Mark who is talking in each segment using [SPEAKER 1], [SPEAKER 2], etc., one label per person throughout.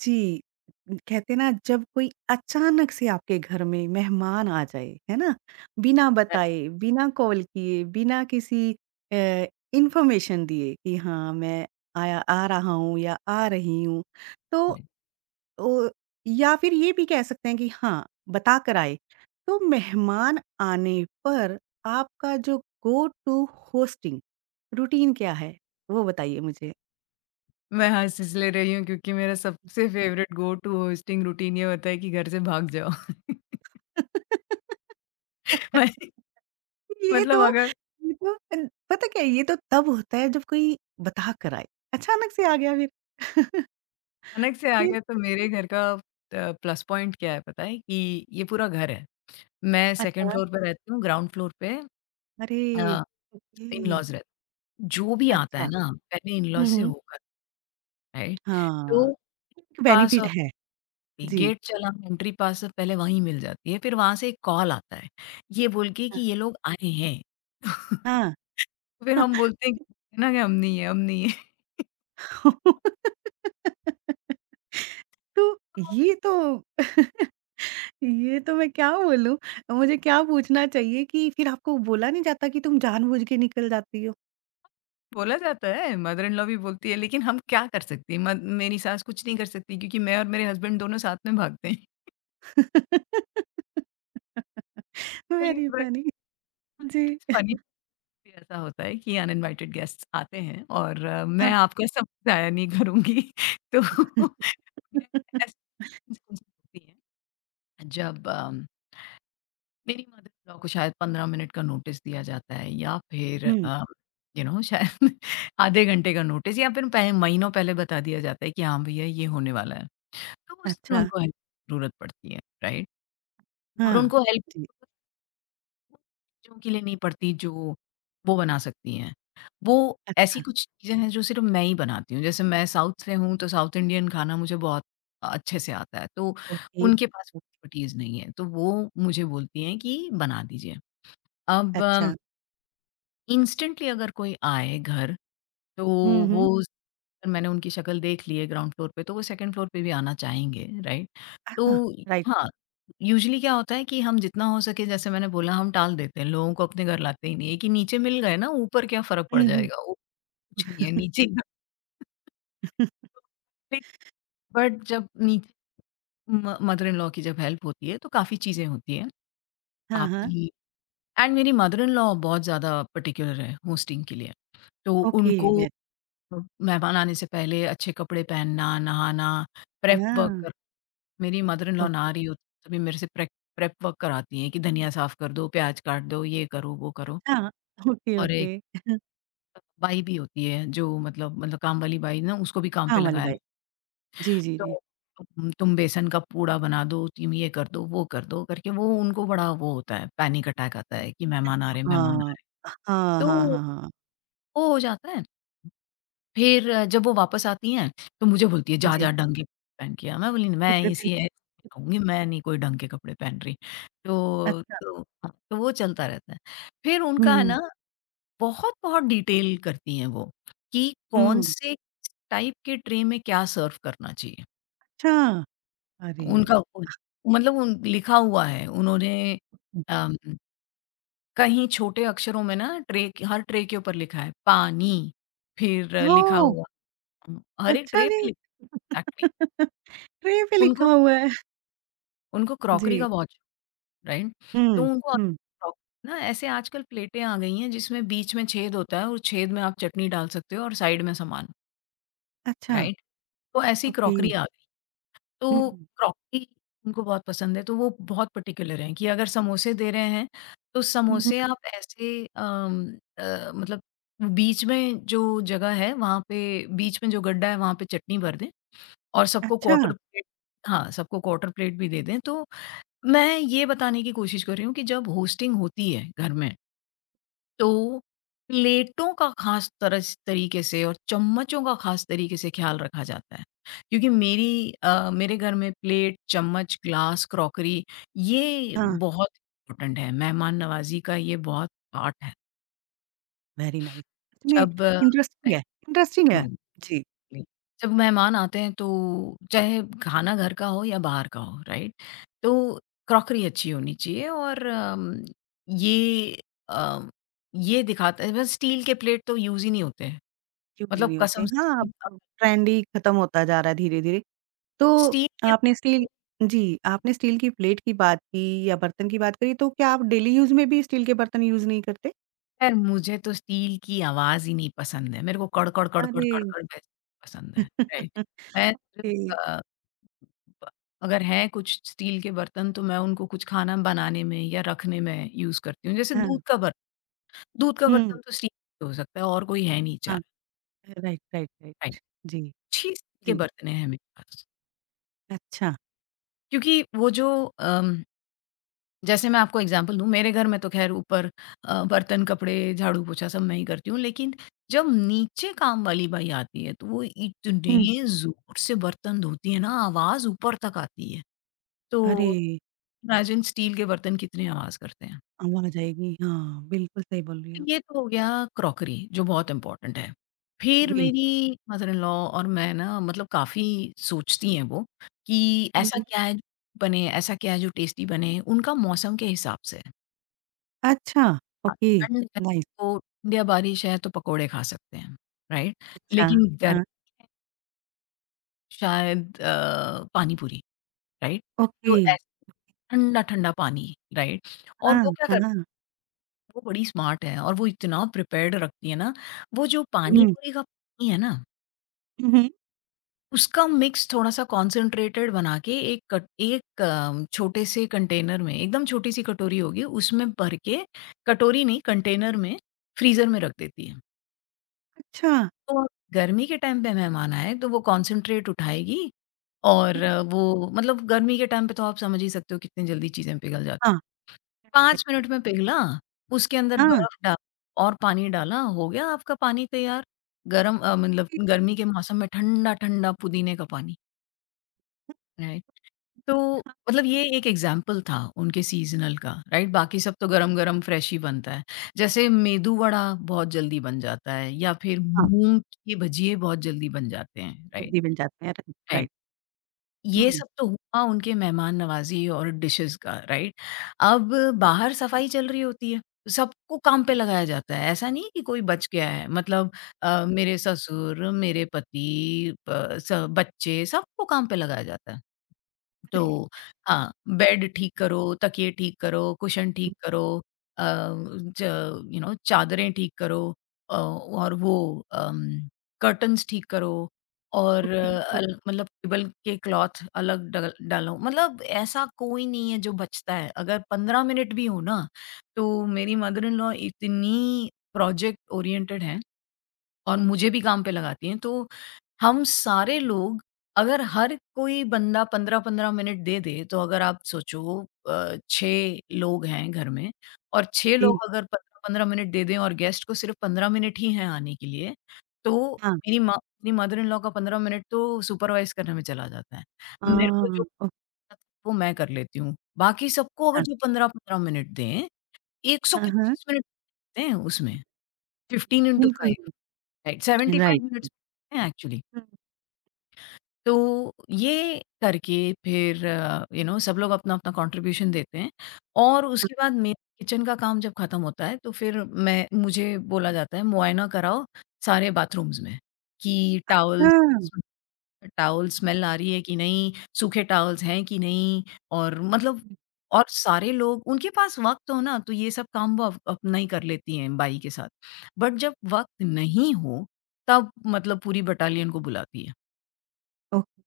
[SPEAKER 1] जी, कहते हैं ना जब कोई अचानक से आपके घर में मेहमान आ जाए, है ना? बिना
[SPEAKER 2] है।
[SPEAKER 1] बताए, बिना कॉल किए, बिना किसी अ, इन्फॉर्मेशन दिए कि हाँ, मैं आया आ रहा हूँ या आ रही हूँ। तो ओ या फिर ये भी कह सकते हैं कि हाँ, बता कर आए। तो मेहमान आने पर आपका जो गो टू होस्टिंग रूटीन क्या है? वो बताइए मुझे?
[SPEAKER 2] मैं हँस इसलिए रही हूँ क्योंकि मेरा सबसे favourite go to hosting routine ये होता है कि घर से भाग जाओ। मैं
[SPEAKER 1] ये तो
[SPEAKER 2] मतलब अगर
[SPEAKER 1] ये तो तब होता है जब कोई बता कर आए। अचानक से आ गया फिर।
[SPEAKER 2] अचानक से आ
[SPEAKER 1] फिर
[SPEAKER 2] गया तो मेरे घर का प्लस पॉइंट क्या है पता है? कि ये पूरा घर है। मैं सेकंड
[SPEAKER 1] अच्छा,
[SPEAKER 2] फ्लोर पे रहती हूँ, ग्राउंड फ्लोर पे
[SPEAKER 1] अरे!
[SPEAKER 2] अ,
[SPEAKER 1] ओके,
[SPEAKER 2] इन-लॉज़ रहते हैं। जो भी आता
[SPEAKER 1] अच्छा।
[SPEAKER 2] है ना पहले इन-लॉज़
[SPEAKER 1] हुँ,
[SPEAKER 2] से
[SPEAKER 1] हुँ।
[SPEAKER 2] होकर, राइट?
[SPEAKER 1] हाँ,
[SPEAKER 2] तो
[SPEAKER 1] एक
[SPEAKER 2] पास
[SPEAKER 1] बेनिफिट
[SPEAKER 2] और
[SPEAKER 1] है। जी।
[SPEAKER 2] गेट चला, एंट्री पास से पहले वहीं मिल जाती है। फिर वहाँ से एक कॉल आता है, ये बोल के कि
[SPEAKER 1] हाँ,
[SPEAKER 2] ये लोग आए हैं।
[SPEAKER 1] हाँ।
[SPEAKER 2] तो फिर हम बोलते हैं कि ना कि हम नहीं है, हम नहीं है।
[SPEAKER 1] तो ये तो ये तो मैं क्या बोलूँ, मुझे क्या पूछना चाहिए कि फिर आपको बोला नहीं जाता कि तुम जानबूझ के निकल जाती हो?
[SPEAKER 2] बोला जाता है, मदर इन लॉ भी बोलती है लेकिन हम क्या कर सकते हैं? मद मेरी सास कुछ नहीं कर सकती क्योंकि मैं और मेरे हस्बैंड दोनों साथ में भागते हैं।
[SPEAKER 1] Very
[SPEAKER 2] but
[SPEAKER 1] funny. जी।
[SPEAKER 2] It is funny. ऐसा होता है कि अनइन्वाइटेड गेस्ट्स आते हैं और मैं आपका सब ज़ाया नहीं करूँगी। तो मैं
[SPEAKER 1] हुँ,
[SPEAKER 2] ऐसी चीज़ होती है जब अम मेरी मदर-इन-लॉ को शायद 15 मिनट का नोटिस दिया जाता है या फिर शायद आधे घंटे का नोटिस या फिर पह महीनों पहले बता दिया जाता है कि हाँ भैया ये होने वाला है। तो उस दिन
[SPEAKER 1] अच्छा,
[SPEAKER 2] उनको हेल्प की ज़रूरत पड़ती है, राइट? और
[SPEAKER 1] हाँ।
[SPEAKER 2] उनको हेल्प
[SPEAKER 1] जी।
[SPEAKER 2] चीज़ों के लिए नहीं पड़ती जो वो बना सकती हैं। वो ऐसी
[SPEAKER 1] अच्छा,
[SPEAKER 2] कुछ चीज़ें हैं जो सिर्फ़ मैं ही बनाती हूँ। जैसे मैं साउथ से हूँ तो साउथ इंडियन खाना मुझे बहुत अच्छे से आता है, तो
[SPEAKER 1] ओके,
[SPEAKER 2] उनके पास
[SPEAKER 1] ओ
[SPEAKER 2] एक्सपर्टीज़ नहीं है। तो वो मुझे बोलती हैं कि बना दीजिए। अब
[SPEAKER 1] अच्छा,
[SPEAKER 2] इंस्टेंटली अगर कोई आए घर तो
[SPEAKER 1] हुँ,
[SPEAKER 2] वो
[SPEAKER 1] हुँ।
[SPEAKER 2] अगर मैंने उनकी शक्ल देख ली है ग्राउंड फ्लोर पे तो वो सेकंड फ्लोर पे भी आना चाहेंगे, राइट? तो
[SPEAKER 1] हाँ, राइट।
[SPEAKER 2] हाँ, यूजली क्या होता है कि हम जितना हो सके, जैसे मैंने बोला, हम टाल देते हैं, लोगों को अपने घर लाते ही नहीं है कि नीचे मिल गए ना ऊपर क्या फर्क पड़
[SPEAKER 1] हुँ, हुँ।
[SPEAKER 2] जाएगा। वो कुछ नहीं है नीचे, जी। बट जब नीचे मदर इन लॉ की जब हेल्प होती है तो काफ़ी चीज़ें होती हैं
[SPEAKER 1] हाँ, हाँ,
[SPEAKER 2] आपकी। एंड मेरी मदर इन लॉ बहुत ज़्यादा पर्टिकुलर है होस्टिंग के लिए। तो
[SPEAKER 1] ओके,
[SPEAKER 2] उनको
[SPEAKER 1] वेरी
[SPEAKER 2] मेहमान आने से पहले अच्छे कपड़े पहनना, नहाना, प्रेप वर्क
[SPEAKER 1] हाँ,
[SPEAKER 2] कर मेरी मदर इन लॉ
[SPEAKER 1] ओके,
[SPEAKER 2] ना रही होती है, तभी मेरे से प्रेप प्रेप वर्क कराती हैं कि धनिया साफ़ कर दो, प्याज काट दो, ये करो, वो करो।
[SPEAKER 1] हाँ, ओके,
[SPEAKER 2] और एक
[SPEAKER 1] ओके।
[SPEAKER 2] बाई भी होती है जो मतलब काम वाली बाई ना उसको भी काम
[SPEAKER 1] हाँ,
[SPEAKER 2] पे
[SPEAKER 1] वाली
[SPEAKER 2] लगाया है।
[SPEAKER 1] बाई जी, जी, जी।
[SPEAKER 2] तो तुम बेसन का पूड़ा बना दो, तुम ये कर दो, वो कर दो करके वो उनको बड़ा वो होता है, पैनिक अटैक आता है कि मेहमान आ रहे हैं, मेहमान आ
[SPEAKER 1] हाँ,
[SPEAKER 2] रहे हैं।
[SPEAKER 1] हाँ, हाँ,
[SPEAKER 2] तो
[SPEAKER 1] हाँ, हाँ।
[SPEAKER 2] वो हो जाता है। फिर जब वो वापस आती हैं, तो मुझे बोलती है, "जा,
[SPEAKER 1] जी,
[SPEAKER 2] जा ढंग के कपड़े पहन के आ।" मैं बोली, "मैं
[SPEAKER 1] टुकड़े पहन
[SPEAKER 2] इसी ऐसे रहूँगी, मैं नहीं कोई ढंग के कपड़े पहन रही।" तो
[SPEAKER 1] अच्छा,
[SPEAKER 2] तो हाँ, तो वो चलता रहता है। फिर उनका है
[SPEAKER 1] हुँ,
[SPEAKER 2] ना बहुत-बहुत डिटेल करती हैं वो, कि कौन
[SPEAKER 1] हुँ,
[SPEAKER 2] से टाइप के ट्रे में क्या सर्व करना चाहिए।
[SPEAKER 1] अच्छा, अरे
[SPEAKER 2] उनका
[SPEAKER 1] वाह!
[SPEAKER 2] उन मतलब उन लिखा हुआ है, उन्होंने
[SPEAKER 1] हुँ,
[SPEAKER 2] अम, कहीं छोटे अक्षरों में ना ट्रे के हर ट्रे के ऊपर लिखा है, पानी, फिर लिखा
[SPEAKER 1] ओह!
[SPEAKER 2] हुआ हर एक
[SPEAKER 1] अच्छा
[SPEAKER 2] ट्रे पे
[SPEAKER 1] जी,
[SPEAKER 2] लिखा है एक्चुअली।
[SPEAKER 1] ट्रे पे लिखा
[SPEAKER 2] उनको
[SPEAKER 1] हुआ है।
[SPEAKER 2] उनको क्रॉकरी
[SPEAKER 1] जी,
[SPEAKER 2] का बहुत शौक, राइट? तो
[SPEAKER 1] हुँ,
[SPEAKER 2] उनको
[SPEAKER 1] हुँ,
[SPEAKER 2] क्रॉक ना ऐसे आजकल प्लेटें आ गई हैं जिसमें बीच में छेद होता है और छेद में आप चटनी डाल सकते हो और साइड में सामान,
[SPEAKER 1] अच्छा,
[SPEAKER 2] राइट? तो ऐसी
[SPEAKER 1] ओके,
[SPEAKER 2] क्रॉकरी आ गई।
[SPEAKER 1] हुँ,
[SPEAKER 2] तो क्रॉकरी उनको बहुत पसंद है तो वो बहुत पर्टिकुलर हैं कि अगर समोसे दे रहे हैं, तो
[SPEAKER 1] हुँ, हुँ।
[SPEAKER 2] समोसे आप ऐसे अम, मतलब बीच में जो जगह है वहाँ पे बीच में जो गड्ढा है वहाँ पे चटनी भर दें और सबको
[SPEAKER 1] अच्छा!
[SPEAKER 2] क्वार्टर प्लेट, हाँ, सबको क्वार्टर प्लेट भी दे दें। तो मैं ये बताने की कोशिश कर रही हूँ कि जब होस्टिंग होती है घर में, तो प्लेटों का ख़ास तरस तरीके से और चम्मचों का ख़ास तरीके से ख़्याल रखा जाता है। क्योंकि मेरे घर में प्लेट, चम्मच, ग्लास, क्रॉकरी ये
[SPEAKER 1] हाँ,
[SPEAKER 2] बहुत इम्पोर्टेंट है, मेहमान नवाज़ी का ये बहुत पार्ट है।
[SPEAKER 1] Very nice. सच में
[SPEAKER 2] जब
[SPEAKER 1] इंटरेस्टिंग है। जी,
[SPEAKER 2] एग्जैक्टली जब मेहमान आते हैं तो चाहे खाना घर का हो या बाहर का हो, राइट? तो क्रॉकरी अच्छी होनी चाहिए और ये अम, ये दिखाता है। बस स्टील के प्लेट तो यूज ही नहीं होते हैं।
[SPEAKER 1] क्यूट
[SPEAKER 2] मतलब
[SPEAKER 1] नहीं होते
[SPEAKER 2] कसम
[SPEAKER 1] हैं। हाँ,
[SPEAKER 2] से,
[SPEAKER 1] अब ट्रेंड ही खत्म होता जा रहा है धीरे-धीरे। तो
[SPEAKER 2] स्टील के
[SPEAKER 1] आपने स्टील जी, आपने स्टील की प्लेट की बात की या बर्तन की बात करी, तो क्या आप डेली यूज़ में भी स्टील के बर्तन यूज़ नहीं करते?
[SPEAKER 2] यार मुझे तो स्टील की आवाज ही नहीं पसंद है, मेरे को कड़ कड़ कड़ कड़
[SPEAKER 1] अरे!
[SPEAKER 2] कड़ कड़ वैसे पसंद है, राइट? मैं सिर्फ
[SPEAKER 1] ओके,
[SPEAKER 2] ब- अगर है कुछ स्टील के बर्तन तो मैं उनको कुछ खाना बनाने में या रखने में यूज करती हूँ, जैसे
[SPEAKER 1] हाँ।
[SPEAKER 2] दूध का बर्तन। दूध का
[SPEAKER 1] हुँ,
[SPEAKER 2] बर्तन तो स्टील ही हो सकता है और कोई है नहीं।
[SPEAKER 1] हाँ।
[SPEAKER 2] 4,
[SPEAKER 1] राइट, राइट,
[SPEAKER 2] राइट,
[SPEAKER 1] राइट। जी,
[SPEAKER 2] 6 स्टील के
[SPEAKER 1] जी।
[SPEAKER 2] बर्तन हैं मेरे पास।
[SPEAKER 1] अच्छा।
[SPEAKER 2] क्योंकि वो जो अम, जैसे मैं आपको एग्ज़ाम्पल दूँ, मेरे घर में तो ख़ैर ऊपर बर्तन, कपड़े, झाड़ू, पोछा सब मैं ही करती हूँ, लेकिन जब नीचे काम वाली बाई आती है, तो वो इतने
[SPEAKER 1] हुँ।
[SPEAKER 2] ज़ोर से बर्तन धोती है ना, आवाज़ ऊपर तक आती है।
[SPEAKER 1] अरे!
[SPEAKER 2] तो इमेजिन स्टील के बर्तन कितनी आवाज़ करते हैं।
[SPEAKER 1] आवाज़ आएगी। हाँ, बिल्कुल सही बोल रही हैं आप।
[SPEAKER 2] ये तो हो गया, क्रॉकरी जो बहुत इम्पोर्टेंट है। फिर
[SPEAKER 1] जी।
[SPEAKER 2] मेरी मदर इन लॉ और मैं ना मतलब काफ़ी सोचती हैं वो कि
[SPEAKER 1] हुँ,
[SPEAKER 2] ऐसा
[SPEAKER 1] हुँ।
[SPEAKER 2] क्या है जो बने, ऐसा क्या है जो टेस्टी बने? उनका मौसम के हिसाब से है।
[SPEAKER 1] अच्छा,
[SPEAKER 2] अ,
[SPEAKER 1] ओके,
[SPEAKER 2] ठंड है
[SPEAKER 1] नाइस,
[SPEAKER 2] तो ठंड या बारिश है तो पकोड़े खा सकते हैं, राइट?
[SPEAKER 1] अच्छा,
[SPEAKER 2] लेकिन गर्मी
[SPEAKER 1] हाँ,
[SPEAKER 2] है शायद पानी पूरी, राइट?
[SPEAKER 1] ओके,
[SPEAKER 2] तो ऐसे ठंडा-ठंडा पानी, राइट? और वो
[SPEAKER 1] हाँ,
[SPEAKER 2] क्या करती
[SPEAKER 1] हाँ,
[SPEAKER 2] है, वो बड़ी स्मार्ट है और वो इतना प्रिपेयर्ड रखती है ना, वो जो पानी
[SPEAKER 1] हुँ,
[SPEAKER 2] पूरी का पानी है ना,
[SPEAKER 1] हुँ,
[SPEAKER 2] उसका मिक्स थोड़ा-सा कॉन्सन्ट्रेटेड बना के एक छोटे से कंटेनर में, एकदम छोटी-सी कटोरी होगी, उसमें भर के, कटोरी नहीं कंटेनर में, फ्रीज़र में रख देती है।
[SPEAKER 1] अच्छा,
[SPEAKER 2] तो गर्मी के टाइम पे मेहमान आए, तो वो कॉन्सन्ट्रेट उठाएगी और
[SPEAKER 1] हुँ,
[SPEAKER 2] वो मतलब गर्मी के टाइम पे तो आप समझ ही सकते हो कितनी जल्दी चीज़ें पिघल जाती
[SPEAKER 1] हाँ,
[SPEAKER 2] हैं।
[SPEAKER 1] राइट,
[SPEAKER 2] 5
[SPEAKER 1] राइट, राइट,
[SPEAKER 2] मिनट में पिघला, उसके अंदर
[SPEAKER 1] हाँ,
[SPEAKER 2] बर्फ़ डाल और पानी डाला, हो गया आपका पानी तैयार। मतलब
[SPEAKER 1] ठीक,
[SPEAKER 2] गर्मी के मौसम में ठंडा-ठंडा पुदीने का पानी, राइट? तो
[SPEAKER 1] हाँ,
[SPEAKER 2] मतलब ये एक एग्जाम्पल था उनके सीज़नल का, राइट? बाकी सब तो गरम-गरम फ्रेश ही बनता है। जैसे मेदू वड़ा बहुत जल्दी बन जाता है या फिर
[SPEAKER 1] हाँ,
[SPEAKER 2] मूँग की भजिए बहुत जल्दी बन जाते हैं, राइट?
[SPEAKER 1] जल्दी बन जाते हैं, राइट,
[SPEAKER 2] राइट।
[SPEAKER 1] राइट,
[SPEAKER 2] ये
[SPEAKER 1] हुँ,
[SPEAKER 2] सब तो हुआ उनके मेहमान नवाज़ी और डिशेज़ का, राइट? अब बाहर सफाई चल रही होती है, सबको काम पे लगाया जाता है, ऐसा नहीं है कि कोई बच गया है। मतलब मेरे ससुर, मेरे पति, प स बच्चे सबको काम पे लगाया जाता है।
[SPEAKER 1] अरे,
[SPEAKER 2] तो
[SPEAKER 1] अ,
[SPEAKER 2] हाँ, बेड ठीक करो, तकिए ठीक करो, कुशन ठीक करो, ज यू नो चादरें ठीक करो, और वो अम, कर्टन्स ठीक करो और
[SPEAKER 1] ओके,
[SPEAKER 2] अल मतलब टेबल के क्लॉथ अलग डल डालो। मतलब ऐसा कोई नहीं है जो बचता है। अगर 15 मिनट भी हो ना, तो मेरी मदर इन लॉ इतनी प्रोजेक्ट ओरिएंटेड हैं और मुझे भी काम पे लगाती हैं, तो हम सारे लोग, अगर हर कोई बंदा 15-15 मिनट दे दे, तो अगर आप सोचो 6 लोग हैं घर में और 6
[SPEAKER 1] जी,
[SPEAKER 2] लोग अगर 15-15 मिनट दे दें और गेस्ट को सिर्फ़ 15 मिनट ही हैं आने के लिए, तो
[SPEAKER 1] हाँ,
[SPEAKER 2] मेरी माँ मेरी मदर इन लॉ का 15 मिनट तो सुपरवाइज़ करने में चला जाता है। मेरे को जो
[SPEAKER 1] हाँ,
[SPEAKER 2] करना था, वो मैं कर लेती हूँ। बाकी सबको अगर
[SPEAKER 1] अच्छा,
[SPEAKER 2] जो 15-15 मिनट दें,
[SPEAKER 1] हाँ, हाँ,
[SPEAKER 2] 125 मिनट देते हैं उसमें, 15 इंटू
[SPEAKER 1] बिल्कुल,
[SPEAKER 2] 5,
[SPEAKER 1] बिल्कुल,
[SPEAKER 2] राइट,
[SPEAKER 1] राइट,
[SPEAKER 2] 75 मिनट्स हैं एक्चुअली।
[SPEAKER 1] हुँ,
[SPEAKER 2] तो ये करके फिर सब लोग अपना-अपना कंट्रीब्यूशन देते हैं और उसके बाद मेरा किचन का काम जब खत्म होता है तो फिर मैं मुझे बोला जाता है मुआयना कराओ सारे बाथरूम्स में कि
[SPEAKER 1] अच्छा,
[SPEAKER 2] टॉवल स्मेल आ रही है कि नहीं, सूखे टॉवल्स हैं कि नहीं और मतलब और सारे लोग उनके पास वक़्त हो ना तो ये सब काम वो अप अपना ही कर लेती हैं बाई के साथ। बट जब वक़्त नहीं हो तब मतलब पूरी बटालियन को बुलाती है।
[SPEAKER 1] Okay,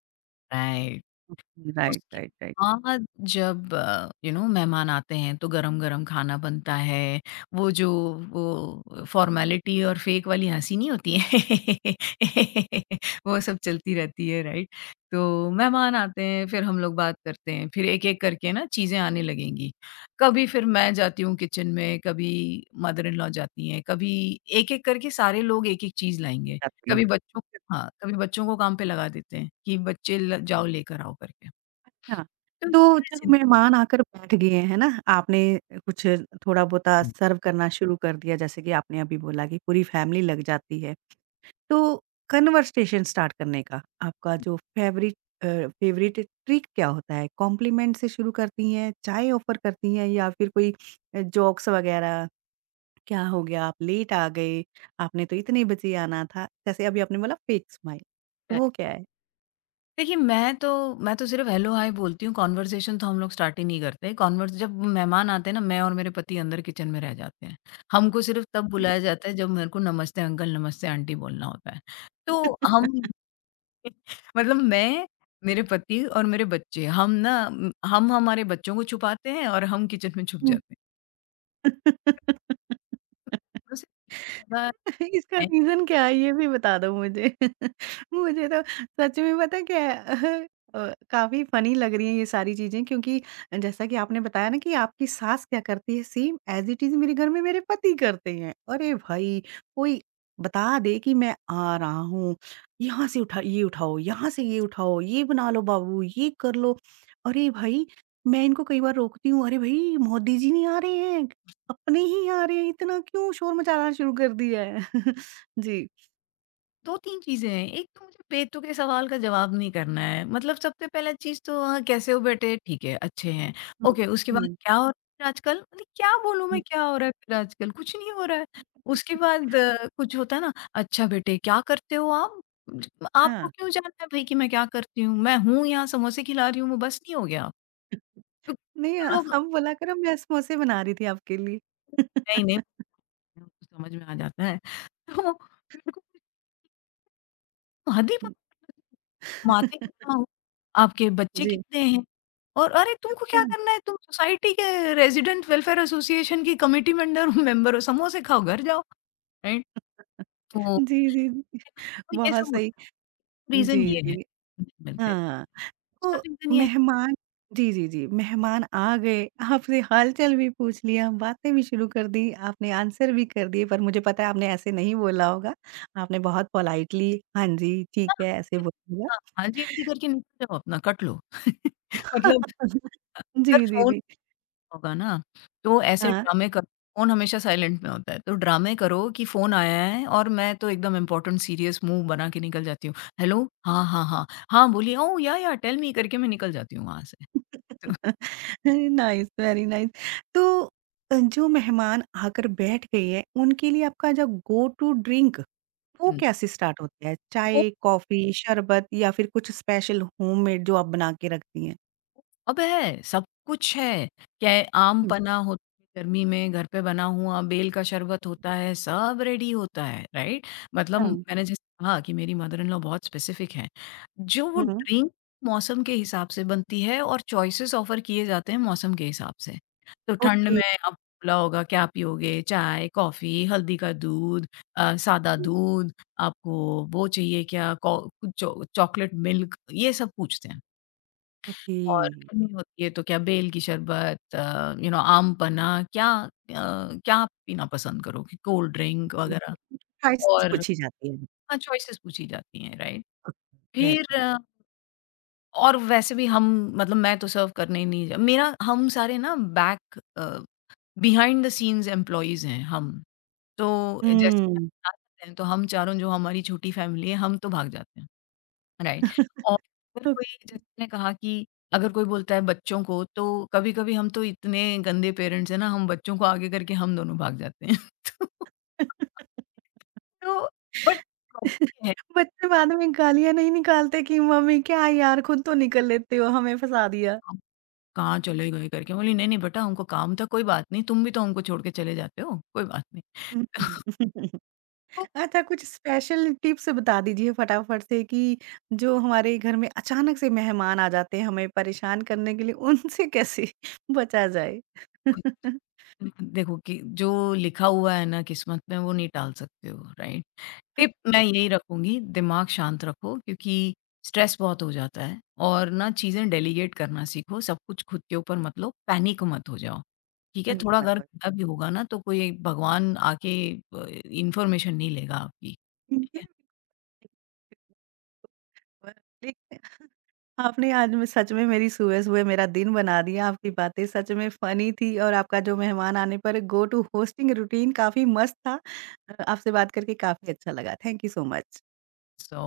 [SPEAKER 2] right.
[SPEAKER 1] ओके, राइट,
[SPEAKER 2] उसके
[SPEAKER 1] राइट, राइट।
[SPEAKER 2] बाद जब मेहमान आते हैं तो गरम-गरम खाना बनता है। वो जो वो फ़ॉर्मेलिटी और फ़ेक वाली हँसी नहीं होती है वो सब चलती रहती है, राइट? तो मेहमान आते हैं फिर हम लोग बात करते हैं। फिर एक-एक करके ना चीज़ें आने लगेंगी। कभी फिर मैं जाती हूँ किचन में, कभी मदर इन लॉ जाती हैं, कभी एक-एक करके सारे लोग एक-एक चीज़ लाएँगे।
[SPEAKER 1] जाते हैं।
[SPEAKER 2] कभी बच्चों हाँ, कभी बच्चों को काम पे लगा देते हैं कि बच्चे ल जाओ लेकर आओ करके।
[SPEAKER 1] अच्छा,
[SPEAKER 2] तो
[SPEAKER 1] तो
[SPEAKER 2] ये
[SPEAKER 1] चलो
[SPEAKER 2] सिंपल
[SPEAKER 1] मेहमान आकर बैठ गए हैं ना, आपने कुछ थोड़ा-बहुत
[SPEAKER 2] है,
[SPEAKER 1] सर्व करना शुरू कर दिया जैसे कि आपने अभी बोला कि पूरी फैमिली लग जाती है। तो कन्वर्सेशन स्टार्ट करने का आपका जो अ, फेवरेट ट्रिक क्या होता है? कॉम्प्लीमेंट से शुरू करती हैं, चाय ऑफ़र करती हैं या फिर कोई जोक्स वगैरह? क्या हो गया आप लेट आ गए, आपने तो इतने बजे आना था। जैसे अभी आपने बोला फेक स्माइल, वो
[SPEAKER 2] करेक्ट।
[SPEAKER 1] क्या है?
[SPEAKER 2] देखिए मैं तो सिर्फ हेलो हाय बोलती हूँ, कन्वर्सेशन तो हम लोग स्टार्ट ही नहीं करते। कन्वर्स जब मेहमान आते हैं ना, मैं और मेरे पति अंदर किचन में रह जाते हैं। हमको सिर्फ तब बुलाया जाता है जब मेरे को नमस्ते अंकल, नमस्ते आंटी बोलना होता है। तो हम मतलब मैं, मेरे पति और मेरे बच्चे हम हमारे बच्चों को छुपाते हैं और हम किचन में छुप
[SPEAKER 1] हुँ।
[SPEAKER 2] जाते हैं। बस इतना ज्यादा
[SPEAKER 1] इसका रीज़न क्या है ये भी बता दो मुझे। मुझे तो सच में पता है क्या है काफ़ी फ़नी लग रही है ये सारी चीज़ें क्योंकि जैसा कि आपने बताया ना कि आपकी सास क्या करती है सेम ऐज़ इट इज़ मेरे घर में मेरे पति करते हैं। अरे भाई कोई बता दे कि मैं आ रहा हूँ, यहाँ से उठा ये उठाओ, यहाँ से ये उठाओ, ये बना लो बाबू, ये कर लो। अरे भाई मैं इनको कई बार रोकती हूँ, "अरे भई मोदी जी नहीं आ रहे हैं?" अपने ही यहाँ आ रहे हैं, इतना क्यों शोर मचाना शुरू कर दिया है? जी।
[SPEAKER 2] 2-3 चीज़ें हैं। एक तो मुझे पेटों के सवाल का जवाब नहीं करना है। मतलब सबसे पहला चीज़ तो कैसे हो बेटे? ठीक है, अच्छे हैं।
[SPEAKER 1] हुँ,
[SPEAKER 2] ओके, उसके बाद
[SPEAKER 1] हुँ,
[SPEAKER 2] क्या हो रहा है फिर आजकल? मतलब क्या बोलूँ मैं
[SPEAKER 1] हुँ।
[SPEAKER 2] क्या हो रहा है फिर आजकल? कुछ नहीं हो रहा है। उसके बाद कुछ होता है ना, अच्छा बेटे क्या करते हो आप? ज आपको
[SPEAKER 1] हाँ।
[SPEAKER 2] क्यों जानना है भई कि मैं क्या करती हूँ? मैं हूँ यहाँ समोसे खिला रही हूँ, वो बस नहीं हो गया? तो
[SPEAKER 1] नहीं,
[SPEAKER 2] तो लोग
[SPEAKER 1] अब बोला करो मैं समोसे बना रही थी आपके लिए।
[SPEAKER 2] नहीं, नहीं समझ में आ जाता है। तो मेरे को हद ही पता नहीं, माते कितना हो, आपके बच्चे
[SPEAKER 1] जी,
[SPEAKER 2] कितने हैं? और अरे तुमको
[SPEAKER 1] अच्छा।
[SPEAKER 2] क्या करना है? तुम सोसाइटी के रेज़िडेंट वेलफेयर एसोसिएशन की कमिटी मेंबर मेंबर हो, समोसे खाओ, घर जाओ, राइट? तो
[SPEAKER 1] जी, जी, जी।
[SPEAKER 2] तो ये
[SPEAKER 1] बहुत
[SPEAKER 2] सब होता
[SPEAKER 1] सही।
[SPEAKER 2] है, रीज़न
[SPEAKER 1] जी,
[SPEAKER 2] ये
[SPEAKER 1] जी।
[SPEAKER 2] है।
[SPEAKER 1] जी।
[SPEAKER 2] मिलते हैं।
[SPEAKER 1] हाँ,
[SPEAKER 2] दूसरा
[SPEAKER 1] तो
[SPEAKER 2] रीज़न ये है।
[SPEAKER 1] मेहमान जी, जी, जी, मेहमान आ गए, आपसे हाल-चाल भी पूछ लिया, बातें भी शुरू कर दी, आपने आंसर भी कर दिए, पर मुझे पता है आपने ऐसे नहीं बोला होगा। आपने बहुत पोलाइटली, हाँ जी, ठीक
[SPEAKER 2] हाँ,
[SPEAKER 1] है, ऐसे बोला।
[SPEAKER 2] हाँ, हाँ जी, हाँ जी करके निकल जाओ अपना, कट लो। मतलब अगर
[SPEAKER 1] जी, जी,
[SPEAKER 2] फ़ोन
[SPEAKER 1] जी।
[SPEAKER 2] होगा ना, तो ऐसे
[SPEAKER 1] हाँ।
[SPEAKER 2] ड्रामे कर फ़ोन हमेशा साइलेंट में होता है, तो ड्रामे करो कि फ़ोन आया है और मैं तो एकदम इम्पोर्टेंट सीरियस मुँह बना के निकल जाती हूँ। हेलो? हाँ, हाँ, हाँ। हाँ, बोलिए, ओह! या, टेल मी करके मैं निकल जाती हूँ वहाँ से। तो
[SPEAKER 1] नाइस, वेरी नाइस। तो जो मेहमान आकर बैठ गए हैं, उनके लिए आपका जो गो टू ड्रिंक वो कैसे स्टार्ट होता है?
[SPEAKER 2] वो
[SPEAKER 1] चाय, कॉफ़ी, शरबत या फिर कुछ स्पेशल होममेड जो आप बना के रखती हैं?
[SPEAKER 2] सब है, सब कुछ है। क्या है आम
[SPEAKER 1] हुँ,
[SPEAKER 2] पन्ना होता है गर्मी में घर पे बना हुआ, बेल का शरबत होता है, सब रेडी होता है, राइट? मतलब
[SPEAKER 1] हाँ।
[SPEAKER 2] मैंने जैसे कहा कि मेरी मदर इन लॉ बहुत स्पेसिफिक हैं। जो वो
[SPEAKER 1] हुँ।
[SPEAKER 2] ड्रिंक मौसम के हिसाब से बनती है और चॉइसेस ऑफर किए जाते हैं मौसम के हिसाब से। तो ठंड
[SPEAKER 1] ओके,
[SPEAKER 2] में आपको बोला होगा क्या पियोगे? चाय, कॉफ़ी, हल्दी का दूध, सादा दूध, आपको वो चाहिए क्या? कौ चॉ चॉकलेट मिल्क ये सब पूछते हैं।
[SPEAKER 1] ओके।
[SPEAKER 2] और गर्मी होती है तो क्या बेल की शरबत, आम पन्ना क्या आप पीना पसंद करोगे? कोल्ड ड्रिंक वगैरह
[SPEAKER 1] प्राइसेज़
[SPEAKER 2] और
[SPEAKER 1] पूछी जाती है।
[SPEAKER 2] हाँ, चॉइसेस पूछी जाती हैं, राइट?
[SPEAKER 1] ओके, वेरी
[SPEAKER 2] फिर
[SPEAKER 1] नाइस।
[SPEAKER 2] और वैसे भी हम मतलब मैं तो सर्व करने ही नहीं जा मेरा हम सारे ना बिहाइंड द सीन्स एम्प्लॉइज़ हैं हम। तो जैसे ही
[SPEAKER 1] हुँ।
[SPEAKER 2] मेहमान आते हैं तो हम चारों जो हमारी छोटी फैमिली है, हम तो भाग जाते हैं। राइट और अगर
[SPEAKER 1] ओके।
[SPEAKER 2] कोई जैसे आपने कहा कि अगर कोई बोलता है बच्चों को तो कभी-कभी हम तो इतने गंदे पेरेंट्स हैं ना, हम बच्चों को आगे करके हम दोनों भाग जाते हैं। तो तो बट प्रॉब्लम ये है
[SPEAKER 1] बच्चे बाद में गालियाँ नहीं निकालते कि मम्मी क्या यार खुद तो निकल लेते हो हमें फँसा दिया।
[SPEAKER 2] हम कहाँ चले गए करके बोली, "नहीं-नहीं बेटा हमको काम था कोई बात नहीं, तुम भी तो हमको छोड़ के चले जाते हो, कोई बात नहीं।"
[SPEAKER 1] हुँ। अच्छा कुछ स्पेशल टिप्स बता दीजिए फटाफट से कि जो हमारे घर में अचानक से मेहमान आ जाते हैं हमें परेशान करने के लिए उनसे कैसे बचा जाए?
[SPEAKER 2] तो देखो कि जो लिखा हुआ है ना किस्मत में वो नहीं टाल सकते हो, राइट? टिप
[SPEAKER 1] अच्छा,
[SPEAKER 2] मैं यही रखूँगी, दिमाग शांत रखो क्योंकि स्ट्रेस बहुत हो जाता है और ना चीज़ें डेलीगेट करना सीखो, सब कुछ खुद के ऊपर मत लो, पैनिक मत हो जाओ, ठीक है? थोड़ा अगर
[SPEAKER 1] धन्यवाद।
[SPEAKER 2] गंदा भी होगा ना तो कोई भगवान आके इन्फॉर्मेशन नहीं लेगा आपकी, ठीक है?
[SPEAKER 1] ये- आपने आज में सच में मेरी सुबह-सुबह मेरा दिन बना दिया, आपकी बातें सच में फ़नी थी और आपका जो मेहमान आने पर गो टू होस्टिंग रूटीन काफ़ी मस्त था। आपसे बात करके काफ़ी अच्छा लगा। Thank you so much.
[SPEAKER 2] So